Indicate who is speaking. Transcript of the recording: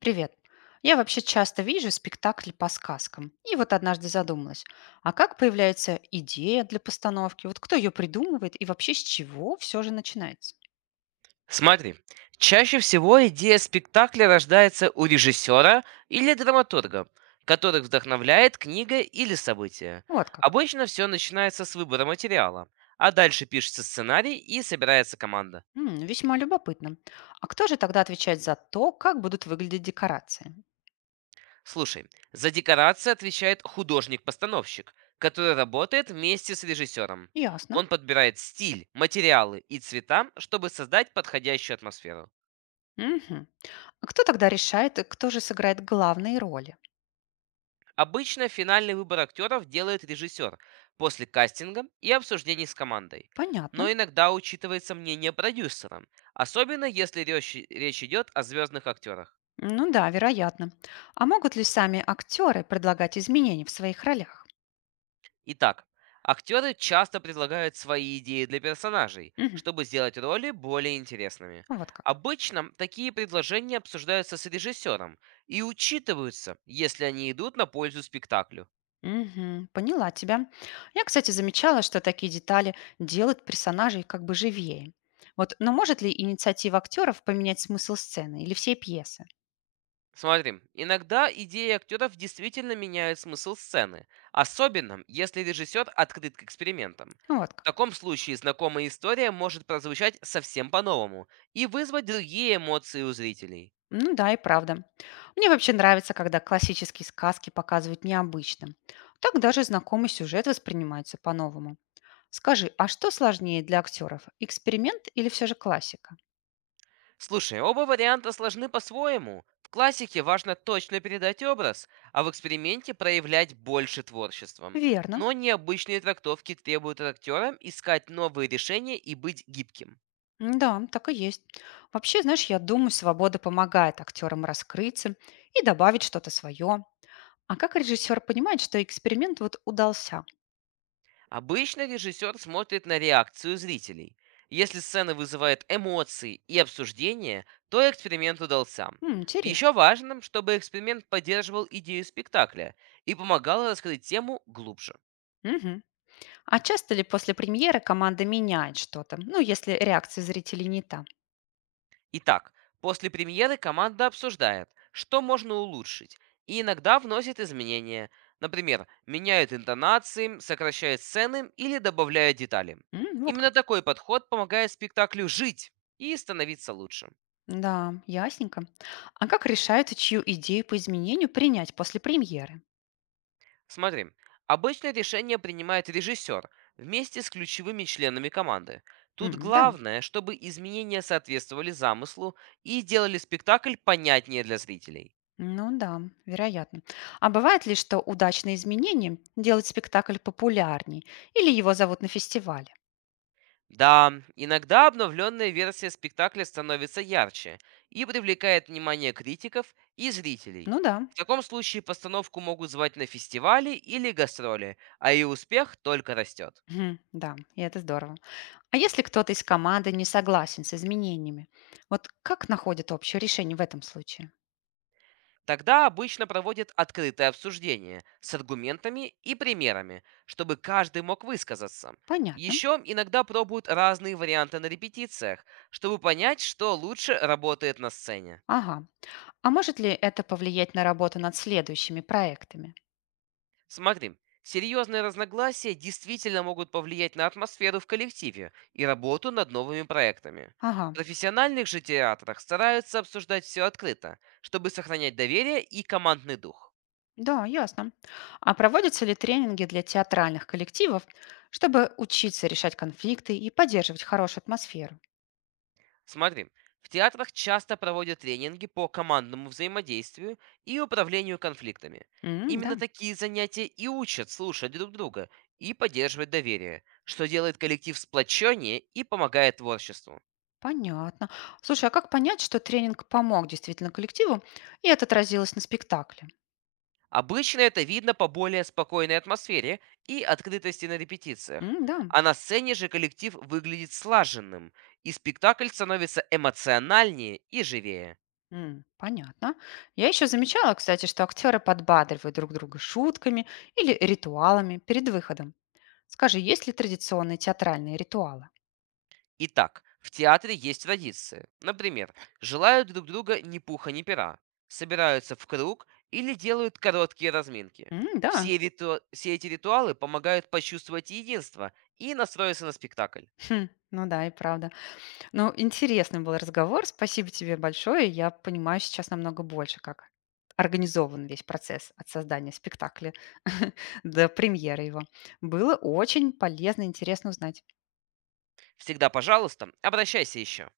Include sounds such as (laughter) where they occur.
Speaker 1: Привет. Я вообще часто вижу спектакли по сказкам. И вот однажды задумалась, а как появляется идея для постановки? Вот кто ее придумывает и вообще с чего все же начинается?
Speaker 2: Смотри, чаще всего идея спектакля рождается у режиссера или драматурга, которых вдохновляет книга или событие.
Speaker 1: Вот как.
Speaker 2: Обычно все начинается с выбора материала, а дальше пишется сценарий и собирается команда.
Speaker 1: М, весьма любопытно. А кто же тогда отвечает за то, как будут выглядеть декорации?
Speaker 2: Слушай, за декорации отвечает художник-постановщик, который работает вместе с режиссером.
Speaker 1: Ясно.
Speaker 2: Он подбирает стиль, материалы и цвета, чтобы создать подходящую атмосферу.
Speaker 1: Мгм. А кто тогда решает, кто же сыграет главные роли?
Speaker 2: Обычно финальный выбор актеров делает режиссер после кастинга и обсуждений с командой.
Speaker 1: Понятно.
Speaker 2: Но иногда учитывается мнение продюсера, особенно если речь идет о звездных актерах.
Speaker 1: Ну да, вероятно. А могут ли сами актеры предлагать изменения в своих ролях?
Speaker 2: Итак, актеры часто предлагают свои идеи для персонажей,
Speaker 1: Мгм.
Speaker 2: чтобы сделать роли более интересными.
Speaker 1: Вот как.
Speaker 2: Обычно такие предложения обсуждаются с режиссером и учитываются, если они идут на пользу спектаклю.
Speaker 1: Мгм. Поняла тебя. Я, кстати, замечала, что такие детали делают персонажей как бы живее. Вот, но может ли инициатива актеров поменять смысл сцены или всей пьесы?
Speaker 2: Смотри, иногда идеи актеров действительно меняют смысл сцены, особенно если режиссер открыт к экспериментам.
Speaker 1: Вот
Speaker 2: В
Speaker 1: как.
Speaker 2: таком случае знакомая история может прозвучать совсем по-новому и вызвать другие эмоции у зрителей.
Speaker 1: Ну да, и правда. Мне вообще нравится, когда классические сказки показывают необычным. Так даже знакомый сюжет воспринимается по-новому. Скажи, а что сложнее для актеров? Эксперимент или все же классика?
Speaker 2: Слушай, оба варианта сложны по-своему. В классике важно точно передать образ, а в эксперименте проявлять больше творчеством.
Speaker 1: Верно.
Speaker 2: Но необычные трактовки требуют от актера искать новые решения и быть гибким.
Speaker 1: М, да, так и есть. Вообще, знаешь, я думаю, свобода помогает актерам раскрыться и добавить что-то свое. А как режиссер понимает, что эксперимент вот удался?
Speaker 2: Обычно режиссер смотрит на реакцию зрителей. Если сцена вызывает эмоции и обсуждение, то эксперимент удался.
Speaker 1: М, интересно.
Speaker 2: Еще важно, чтобы эксперимент поддерживал идею спектакля и помогал раскрыть тему глубже.
Speaker 1: Мгм. А часто ли после премьеры команда меняет что-то? Ну, если реакция зрителей не та.
Speaker 2: Итак, после премьеры команда обсуждает, что можно улучшить, и иногда вносит изменения. Например, меняют интонации, сокращают сцены или добавляют детали.
Speaker 1: М, вот
Speaker 2: Именно
Speaker 1: как.
Speaker 2: такой подход помогает спектаклю жить и становиться лучше.
Speaker 1: Да, ясненько. А как решают, чью идею по изменению принять после премьеры?
Speaker 2: Смотри, обычно решение принимает режиссер вместе с ключевыми членами команды. Тут
Speaker 1: М, да.
Speaker 2: главное, чтобы изменения соответствовали замыслу и делали спектакль понятнее для зрителей.
Speaker 1: Ну да, вероятно. А бывает ли, что удачные изменения делают спектакль популярней или его зовут на фестивале?
Speaker 2: Да, иногда обновленная версия спектакля становится ярче и привлекает внимание критиков и зрителей.
Speaker 1: Ну да,
Speaker 2: В таком случае постановку могут звать на фестивали или гастроли, а ее успех только растет.
Speaker 1: мгм, да, и это здорово. А если кто-то из команды не согласен с изменениями, вот как находят общее решение в этом случае?
Speaker 2: Тогда обычно проводят открытое обсуждение с аргументами и примерами, чтобы каждый мог высказаться.
Speaker 1: Понятно.
Speaker 2: Еще иногда пробуют разные варианты на репетициях, чтобы понять, что лучше работает на сцене.
Speaker 1: Ага. А может ли это повлиять на работу над следующими проектами?
Speaker 2: Смотри, серьезные разногласия действительно могут повлиять на атмосферу в коллективе и работу над новыми проектами.
Speaker 1: Ага.
Speaker 2: В профессиональных же театрах стараются обсуждать все открыто, чтобы сохранять доверие и командный дух.
Speaker 1: Да, ясно. А проводятся ли тренинги для театральных коллективов, чтобы учиться решать конфликты и поддерживать хорошую атмосферу?
Speaker 2: Смотри, в театрах часто проводят тренинги по командному взаимодействию и управлению конфликтами.
Speaker 1: М, да,
Speaker 2: Именно такие занятия и учат слушать друг друга и поддерживать доверие, что делает коллектив сплоченнее и помогает творчеству.
Speaker 1: понятно. Слушай, а как понять, что тренинг помог действительно коллективу, и это отразилось на спектакле?
Speaker 2: Обычно это видно по более спокойной атмосфере и открытости на репетициях.
Speaker 1: М, да,
Speaker 2: А на сцене же коллектив выглядит слаженным, и спектакль становится эмоциональнее и живее.
Speaker 1: м, понятно. Я еще замечала, кстати, что актеры подбадривают друг друга шутками или ритуалами перед выходом. Скажи, есть ли традиционные театральные ритуалы?
Speaker 2: Итак, в театре есть традиции. Например, желают друг друга ни пуха, ни пера, собираются в круг или делают короткие разминки.
Speaker 1: М, да, (laughs)
Speaker 2: Все эти ритуалы помогают почувствовать единство и настроиться на спектакль.
Speaker 1: Хм, ну да, и правда. Ну, интересный был разговор. Спасибо тебе большое. Я понимаю сейчас намного больше, как организован весь процесс от создания спектакля (laughs) до премьеры его. Было очень полезно и интересно узнать.
Speaker 2: Всегда, пожалуйста, обращайся еще.